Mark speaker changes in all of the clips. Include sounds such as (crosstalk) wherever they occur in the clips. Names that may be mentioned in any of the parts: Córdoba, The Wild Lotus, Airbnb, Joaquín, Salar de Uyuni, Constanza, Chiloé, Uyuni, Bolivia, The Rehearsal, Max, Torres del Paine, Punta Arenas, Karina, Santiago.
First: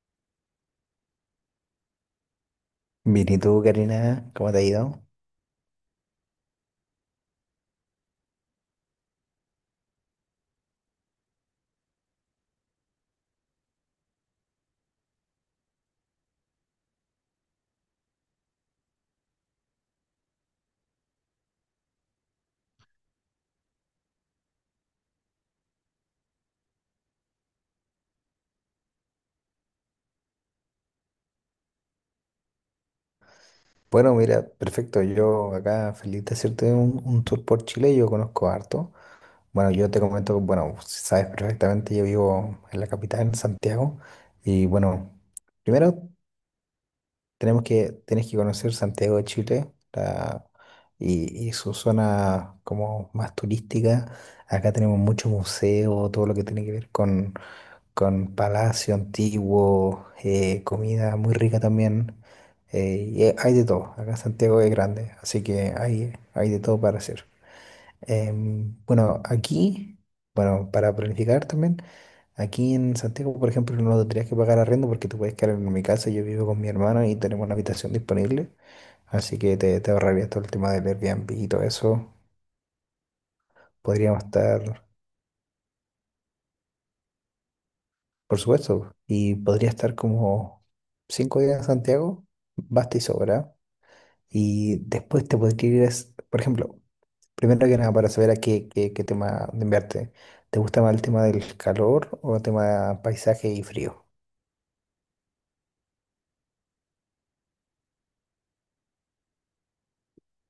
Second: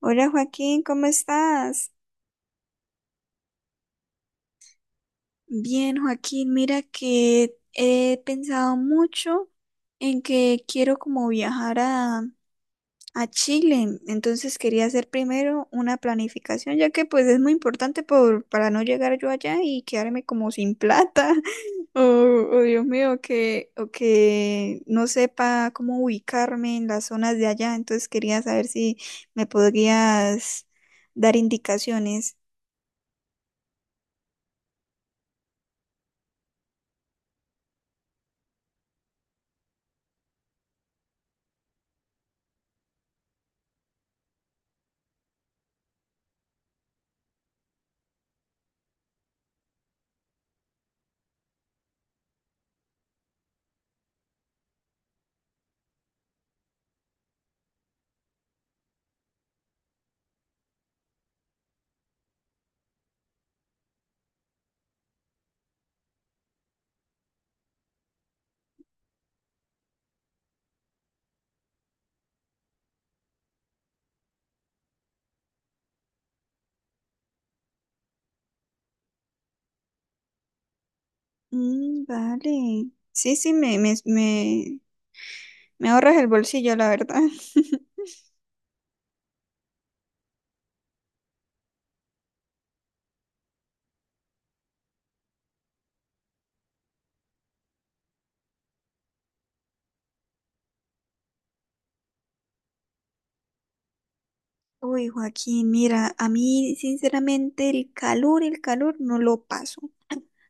Speaker 1: Hola Joaquín, ¿cómo estás?
Speaker 2: Bien, ¿y tú, Karina? ¿Cómo te ha ido?
Speaker 1: Bien, Joaquín, mira que he pensado mucho en que quiero como viajar a Chile, entonces quería hacer primero una planificación, ya que pues es muy importante para no llegar yo allá y quedarme como sin plata, (laughs) o, o, Dios mío, o que no sepa cómo ubicarme en las zonas de allá, entonces quería saber si me podrías dar indicaciones.
Speaker 2: Bueno, mira, perfecto. Yo acá feliz de hacerte un tour por Chile. Yo conozco harto. Bueno, yo te comento, bueno, sabes perfectamente, yo vivo en la capital, en Santiago. Y bueno, primero tienes que conocer Santiago de Chile y su zona como más turística. Acá tenemos muchos museos, todo lo que tiene que ver con palacio antiguo, comida muy rica también. Y hay de todo. Acá Santiago es grande, así que hay de todo para hacer. Bueno, aquí, bueno, para planificar también, aquí en Santiago, por ejemplo, no tendrías que pagar arriendo porque tú puedes quedar en mi casa. Yo vivo con mi hermano y tenemos una habitación disponible, así que te ahorrarías todo el tema del Airbnb y todo
Speaker 1: Mm,
Speaker 2: eso.
Speaker 1: vale. Sí, sí, me, me,
Speaker 2: Podríamos estar.
Speaker 1: me, me ahorras el bolsillo, la verdad. (laughs)
Speaker 2: Por supuesto, y podría estar como 5 días en Santiago, basta y sobra. Y después te podría ir, por ejemplo, primero que nada, para saber a qué tema de enviarte. ¿Te gusta más el tema del calor o el tema paisaje y frío?
Speaker 1: Uy, Joaquín, mira, a mí sinceramente el calor no lo paso.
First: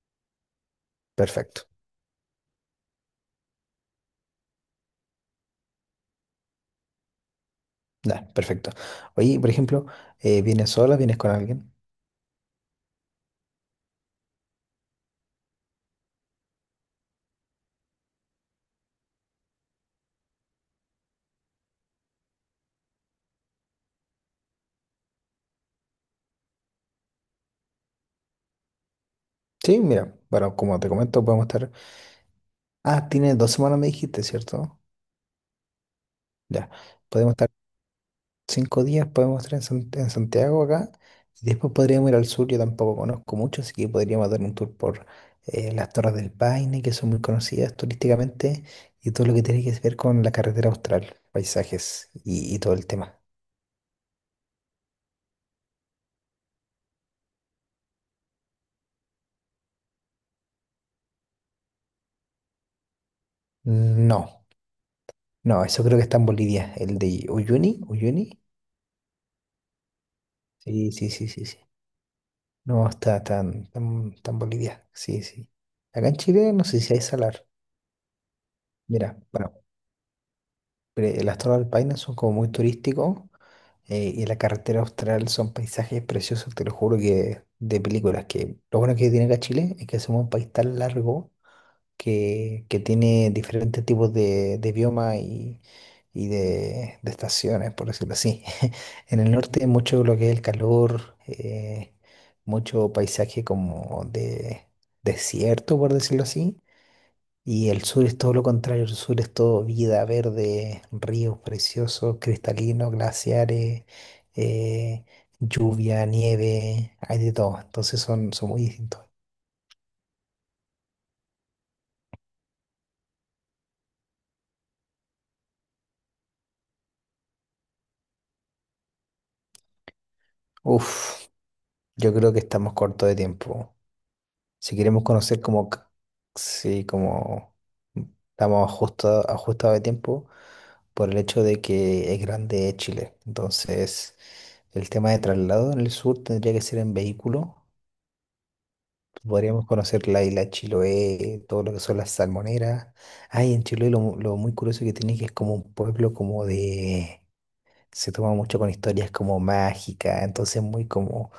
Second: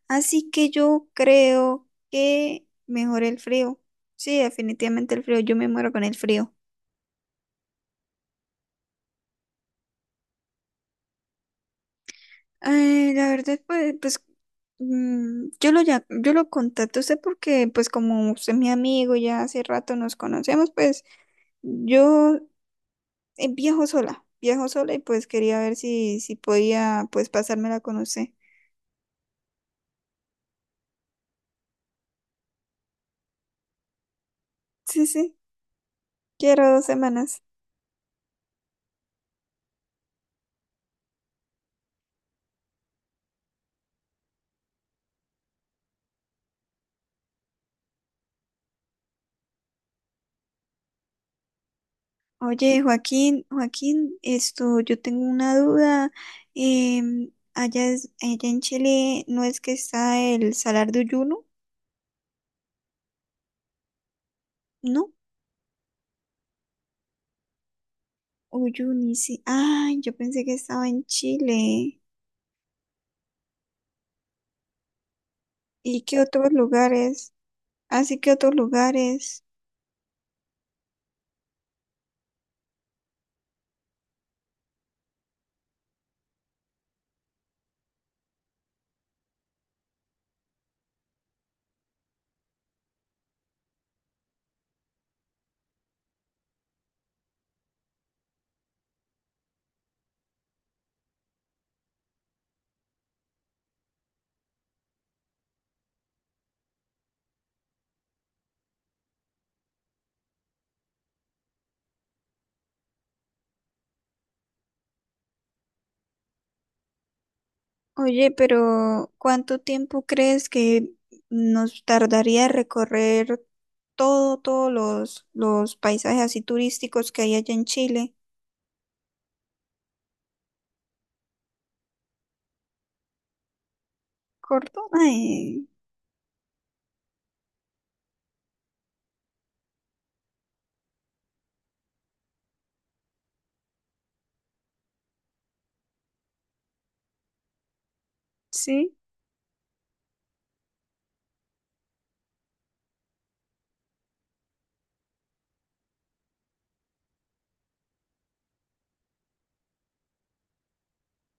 Speaker 1: Así que yo
Speaker 2: Perfecto,
Speaker 1: creo que mejor el frío. Sí, definitivamente el frío, yo me muero con el frío.
Speaker 2: ya, perfecto. Oye, por ejemplo, ¿vienes sola? ¿Vienes con alguien?
Speaker 1: La verdad, pues yo lo contacto a usted porque pues como usted es mi amigo, ya hace rato nos conocemos, pues yo viajo sola y pues quería ver si podía pues pasármela con usted.
Speaker 2: Sí, mira, bueno, como te comento, podemos estar. Ah, tienes 2 semanas, me dijiste, ¿cierto?
Speaker 1: Sí, sí,
Speaker 2: Ya,
Speaker 1: quiero dos
Speaker 2: podemos
Speaker 1: semanas.
Speaker 2: estar. 5 días podemos estar en Santiago acá y después podríamos ir al sur. Yo tampoco conozco mucho, así que podríamos dar un tour por las Torres del Paine, que son muy conocidas turísticamente, y todo lo que tiene que ver con la carretera austral, paisajes y todo
Speaker 1: Oye,
Speaker 2: el tema.
Speaker 1: Joaquín, Joaquín, esto, yo tengo una duda. Allá, allá en Chile no es que está el Salar de Uyuno,
Speaker 2: No,
Speaker 1: ¿no?
Speaker 2: no, eso creo que está en Bolivia, el de Uyuni, Uyuni.
Speaker 1: Uyuni, sí. Ay, yo pensé que estaba
Speaker 2: Sí,
Speaker 1: en
Speaker 2: sí, sí, sí, sí.
Speaker 1: Chile.
Speaker 2: No, está tan, tan, tan Bolivia, sí, sí.
Speaker 1: ¿Y
Speaker 2: Acá en
Speaker 1: qué otros
Speaker 2: Chile no sé si hay
Speaker 1: lugares?
Speaker 2: salar.
Speaker 1: Así que otros
Speaker 2: Mira,
Speaker 1: lugares.
Speaker 2: bueno. Las Torres del Paine son como muy turísticos, y la carretera austral son paisajes preciosos, te lo juro que de películas. Que lo bueno que tiene acá Chile es que somos un país tan largo que tiene diferentes tipos de bioma y de estaciones, por decirlo así. (laughs) En el norte mucho lo que es el calor, mucho paisaje como de desierto, por decirlo así. Y el sur es todo lo contrario, el sur es todo vida, verde, ríos preciosos, cristalinos, glaciares, eh, lluvia, nieve, hay de todo. Entonces
Speaker 1: Oye,
Speaker 2: son muy distintos.
Speaker 1: pero ¿cuánto tiempo crees que nos tardaría recorrer todos los paisajes así turísticos que hay allá en Chile?
Speaker 2: Uf, yo creo que estamos cortos de tiempo. Si
Speaker 1: Córdoba,
Speaker 2: queremos conocer sí, como estamos ajustados de tiempo por el hecho de que es grande Chile. Entonces, el tema de traslado en el sur tendría que ser en vehículo.
Speaker 1: sí.
Speaker 2: Podríamos conocer la isla Chiloé, todo lo que son las salmoneras. Ay, en Chiloé lo muy curioso que tiene es que es como un pueblo como de. Se toma mucho con historias como mágicas, entonces muy como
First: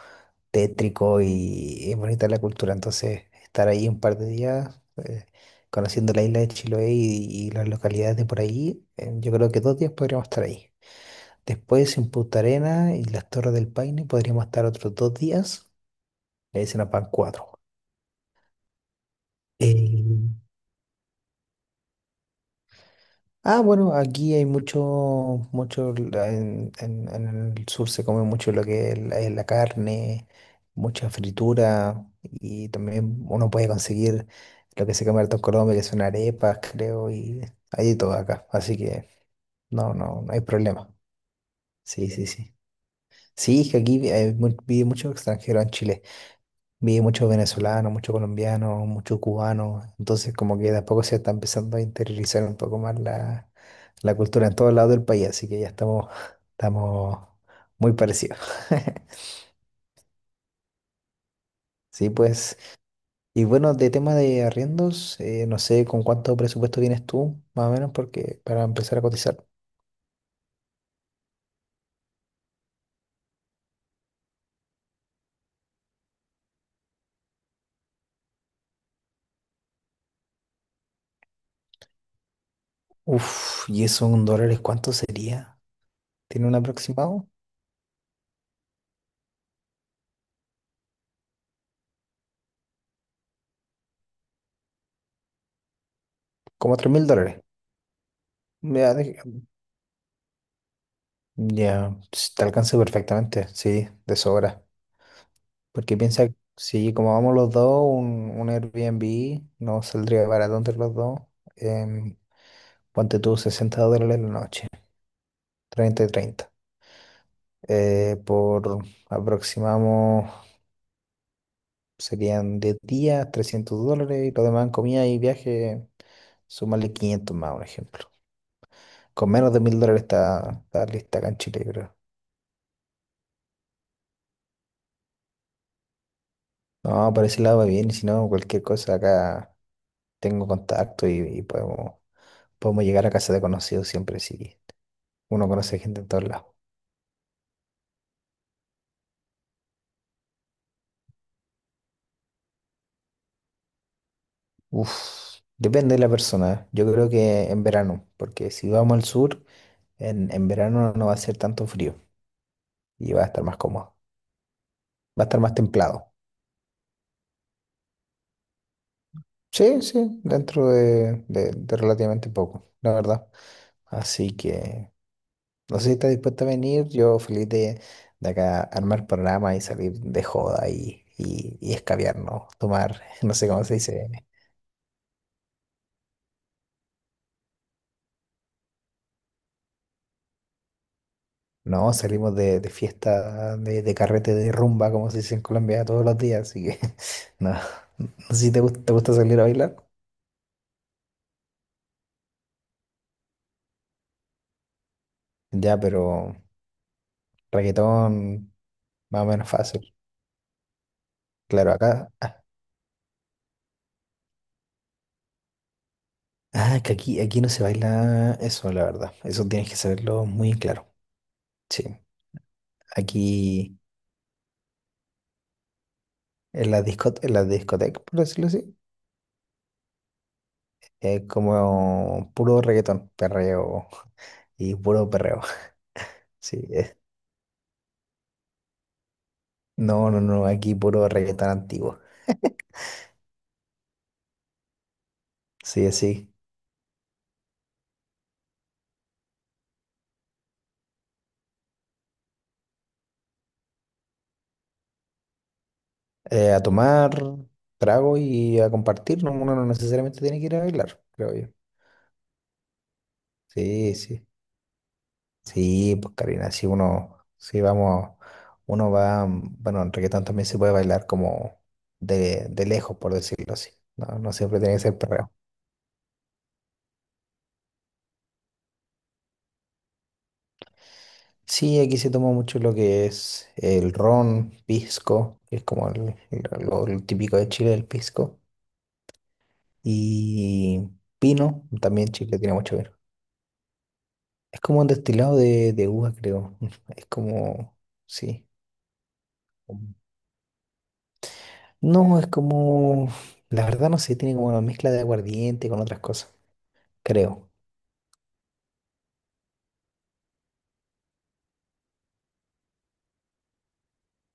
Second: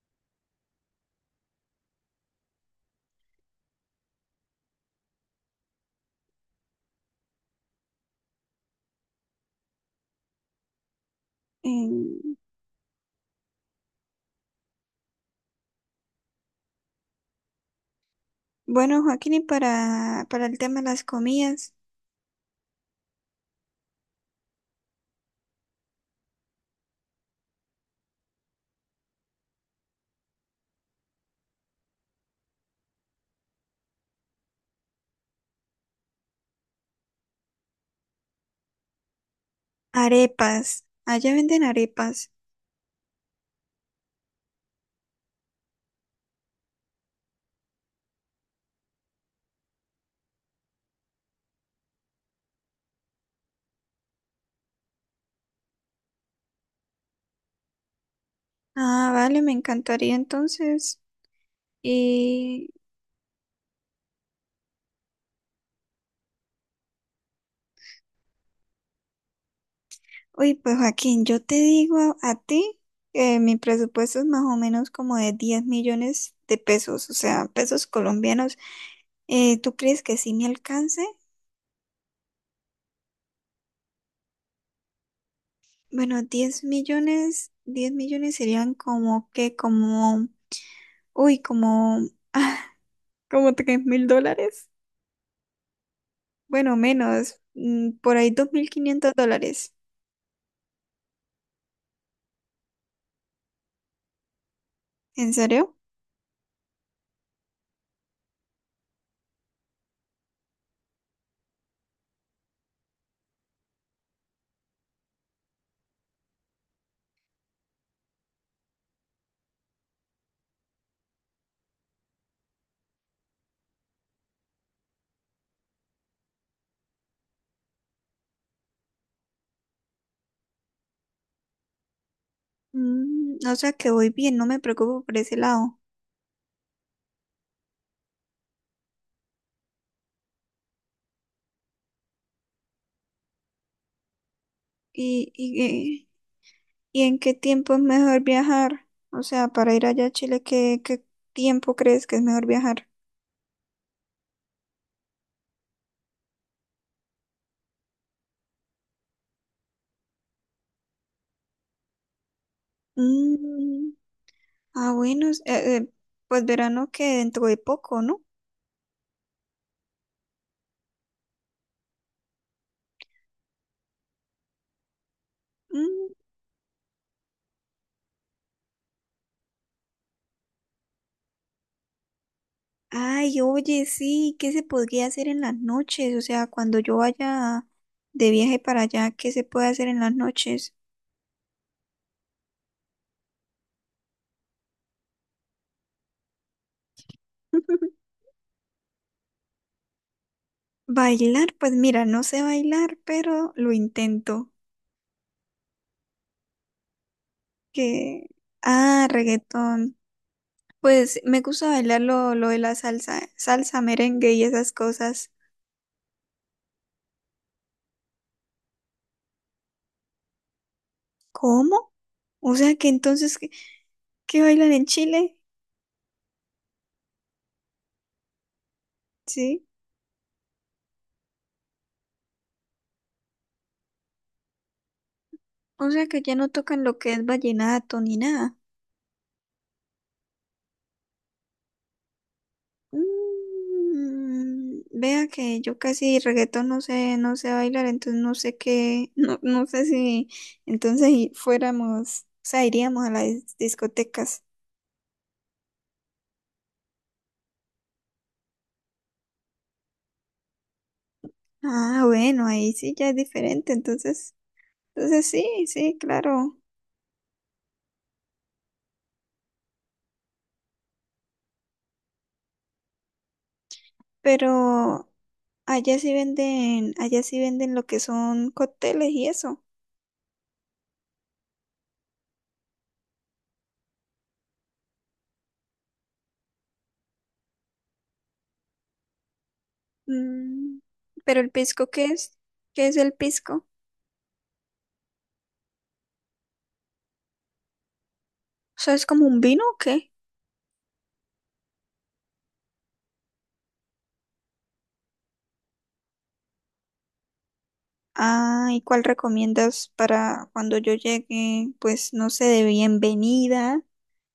Speaker 2: tétrico y es bonita la cultura. Entonces estar ahí un par de días, conociendo la isla de Chiloé y las localidades de por ahí, yo creo que 2 días podríamos estar ahí. Después en
Speaker 1: em,
Speaker 2: Punta Arenas y las Torres del Paine podríamos estar otros 2 días, le dicen a pan cuatro.
Speaker 1: bueno, Joaquín, y
Speaker 2: Eh,
Speaker 1: para el tema de las comidas,
Speaker 2: Ah, bueno, aquí hay mucho, mucho, en el sur se come mucho lo que es es la carne, mucha fritura y también uno puede conseguir lo que se come harto en Colombia, que son arepas, creo, y hay de todo acá, así que no, no, no hay
Speaker 1: arepas.
Speaker 2: problema.
Speaker 1: Allá venden
Speaker 2: Sí, sí,
Speaker 1: arepas.
Speaker 2: sí. Sí, es que aquí hay vive mucho extranjero en Chile. Vi muchos venezolanos, muchos colombianos, muchos cubanos, entonces como que de a poco se está empezando a interiorizar un poco más la cultura en todos lados del país, así que ya estamos, (laughs) estamos muy parecidos.
Speaker 1: Ah,
Speaker 2: (laughs)
Speaker 1: vale, me encantaría entonces.
Speaker 2: Sí, pues,
Speaker 1: Y,
Speaker 2: y bueno, de tema de arriendos, no sé con cuánto presupuesto vienes tú, más o menos, porque para empezar a cotizar.
Speaker 1: Uy, pues Joaquín, yo te digo a ti que mi presupuesto es más o menos como de 10 millones de pesos, o sea, pesos colombianos. ¿Tú crees que sí me alcance?
Speaker 2: Uf, ¿y eso en dólares cuánto sería?
Speaker 1: Bueno,
Speaker 2: ¿Tiene un
Speaker 1: 10
Speaker 2: aproximado?
Speaker 1: millones, 10 millones serían como que, como, uy, como, (laughs) como 3.000 dólares. Bueno,
Speaker 2: Como tres mil
Speaker 1: menos,
Speaker 2: dólares.
Speaker 1: por ahí dos mil
Speaker 2: Ya,
Speaker 1: quinientos dólares.
Speaker 2: ya, ps, te alcanza perfectamente, sí, de sobra.
Speaker 1: ¿En serio?
Speaker 2: Porque piensa, si como vamos los dos, un Airbnb no saldría barato entre los dos. em, Ponte tú $60 la noche, 30 y 30, por aproximamos, serían 10 días, $300, y lo demás en comida y viaje, súmale 500 más, un ejemplo. Con menos de $1.000 está lista acá en Chile, creo.
Speaker 1: Mm, o sea que voy bien, no me preocupo por ese lado.
Speaker 2: No, por ese lado va bien, y si no, cualquier cosa acá tengo contacto y podemos, llegar a casa de conocidos siempre, sí.
Speaker 1: ¿Y,
Speaker 2: Uno conoce gente en
Speaker 1: y,
Speaker 2: todos lados.
Speaker 1: y en qué tiempo es mejor viajar? O sea, para ir allá a Chile, ¿qué tiempo crees que es mejor viajar?
Speaker 2: Uf, depende de la persona. ¿Eh? Yo creo que en verano, porque si vamos al sur, en verano no va a ser tanto frío y va a estar más
Speaker 1: Mm,
Speaker 2: cómodo.
Speaker 1: ah,
Speaker 2: Va a
Speaker 1: bueno,
Speaker 2: estar más templado.
Speaker 1: pues verano que dentro de poco, ¿no?
Speaker 2: Sí, sí, dentro de, de relativamente poco, la verdad. Así que no sé si
Speaker 1: Mm,
Speaker 2: estás dispuesto a venir. Yo feliz de, acá armar programa y salir de joda y escabiarnos, tomar, (laughs) no
Speaker 1: ay,
Speaker 2: sé cómo se
Speaker 1: oye,
Speaker 2: dice.
Speaker 1: sí, ¿qué se podría hacer en las noches? O sea, cuando yo vaya de viaje para allá, ¿qué se puede hacer en las noches?
Speaker 2: No, salimos de fiesta, de carrete, de rumba, como se dice en Colombia, todos los días, así que (laughs) no, no
Speaker 1: (laughs)
Speaker 2: sé si te gusta salir a bailar,
Speaker 1: Bailar, pues mira, no sé bailar, pero lo intento.
Speaker 2: ya, pero
Speaker 1: Que,
Speaker 2: reggaetón
Speaker 1: ah,
Speaker 2: más o menos fácil.
Speaker 1: reggaetón. Pues me gusta
Speaker 2: Claro,
Speaker 1: bailar
Speaker 2: acá,
Speaker 1: lo,
Speaker 2: ah,
Speaker 1: lo de la salsa, salsa, merengue y esas cosas.
Speaker 2: ah, que aquí no se baila eso, la verdad, eso tienes que saberlo muy claro, sí.
Speaker 1: ¿Cómo? O sea que entonces, ¿qué,
Speaker 2: Aquí
Speaker 1: qué bailan en Chile?
Speaker 2: en la disco, en la discoteca, por decirlo así,
Speaker 1: Sí.
Speaker 2: es como puro reggaetón, perreo y puro perreo,
Speaker 1: O sea que ya
Speaker 2: (laughs)
Speaker 1: no
Speaker 2: sí.
Speaker 1: tocan lo que es vallenato ni nada.
Speaker 2: No, no, no, aquí puro reggaetón antiguo,
Speaker 1: Mm, vea que yo
Speaker 2: sí,
Speaker 1: casi
Speaker 2: así.
Speaker 1: reggaetón no sé, no sé bailar, entonces no sé qué, (laughs) no, no sé si entonces fuéramos, o sea, iríamos a las discotecas.
Speaker 2: A tomar trago y a compartir, ¿no? Uno no necesariamente tiene que ir a bailar, creo yo.
Speaker 1: Ah, bueno, ahí sí ya es diferente,
Speaker 2: Sí, sí.
Speaker 1: entonces, sí,
Speaker 2: Sí,
Speaker 1: sí,
Speaker 2: pues Karina,
Speaker 1: claro,
Speaker 2: si vamos, uno va, bueno, en reggaetón también se puede bailar como de lejos, por decirlo así. No, no siempre tiene que ser
Speaker 1: pero
Speaker 2: perreo.
Speaker 1: allá sí venden lo que son cócteles y eso.
Speaker 2: Sí, aquí se toma mucho lo que es el ron, pisco, que es como lo típico de Chile, el pisco,
Speaker 1: Mm,
Speaker 2: y
Speaker 1: pero el
Speaker 2: pino,
Speaker 1: pisco, ¿qué
Speaker 2: también
Speaker 1: es?
Speaker 2: Chile tiene mucho
Speaker 1: ¿Qué
Speaker 2: vino.
Speaker 1: es el pisco?
Speaker 2: Es como un destilado de uva, creo. (laughs) Es como, sí.
Speaker 1: O sea, ¿es como un vino o qué?
Speaker 2: No, es como, la verdad no sé, tiene como una mezcla de aguardiente con otras cosas, creo.
Speaker 1: Ah, ¿y cuál recomiendas para cuando yo llegue? Pues no sé,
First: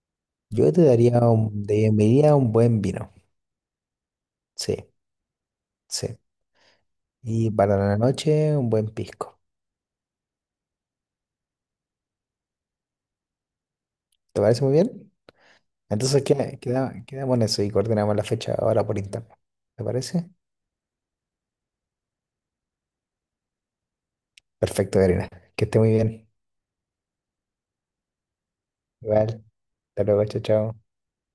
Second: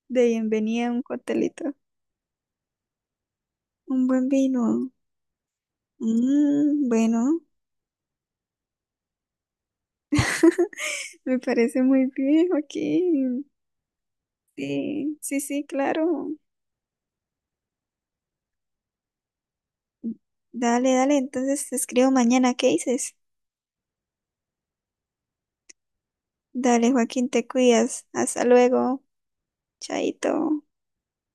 Speaker 1: de
Speaker 2: Yo te
Speaker 1: bienvenida a un
Speaker 2: daría un,
Speaker 1: coctelito.
Speaker 2: de- me un buen vino,
Speaker 1: Un buen
Speaker 2: sí,
Speaker 1: vino.
Speaker 2: sí.
Speaker 1: Mm, bueno,
Speaker 2: Y para la noche, un buen pisco.
Speaker 1: me parece muy bien, Joaquín.
Speaker 2: ¿Te parece muy bien?
Speaker 1: Sí, sí, sí,
Speaker 2: Entonces
Speaker 1: claro.
Speaker 2: queda, quedamos en eso y coordinamos la fecha ahora por internet. ¿Te parece?
Speaker 1: Dale, dale, entonces te escribo mañana, ¿qué dices?
Speaker 2: Perfecto, Karina. Que esté muy bien.
Speaker 1: Dale, Joaquín, te cuidas. Hasta luego.
Speaker 2: Igual, hasta luego, chao,
Speaker 1: Chaito.
Speaker 2: chao.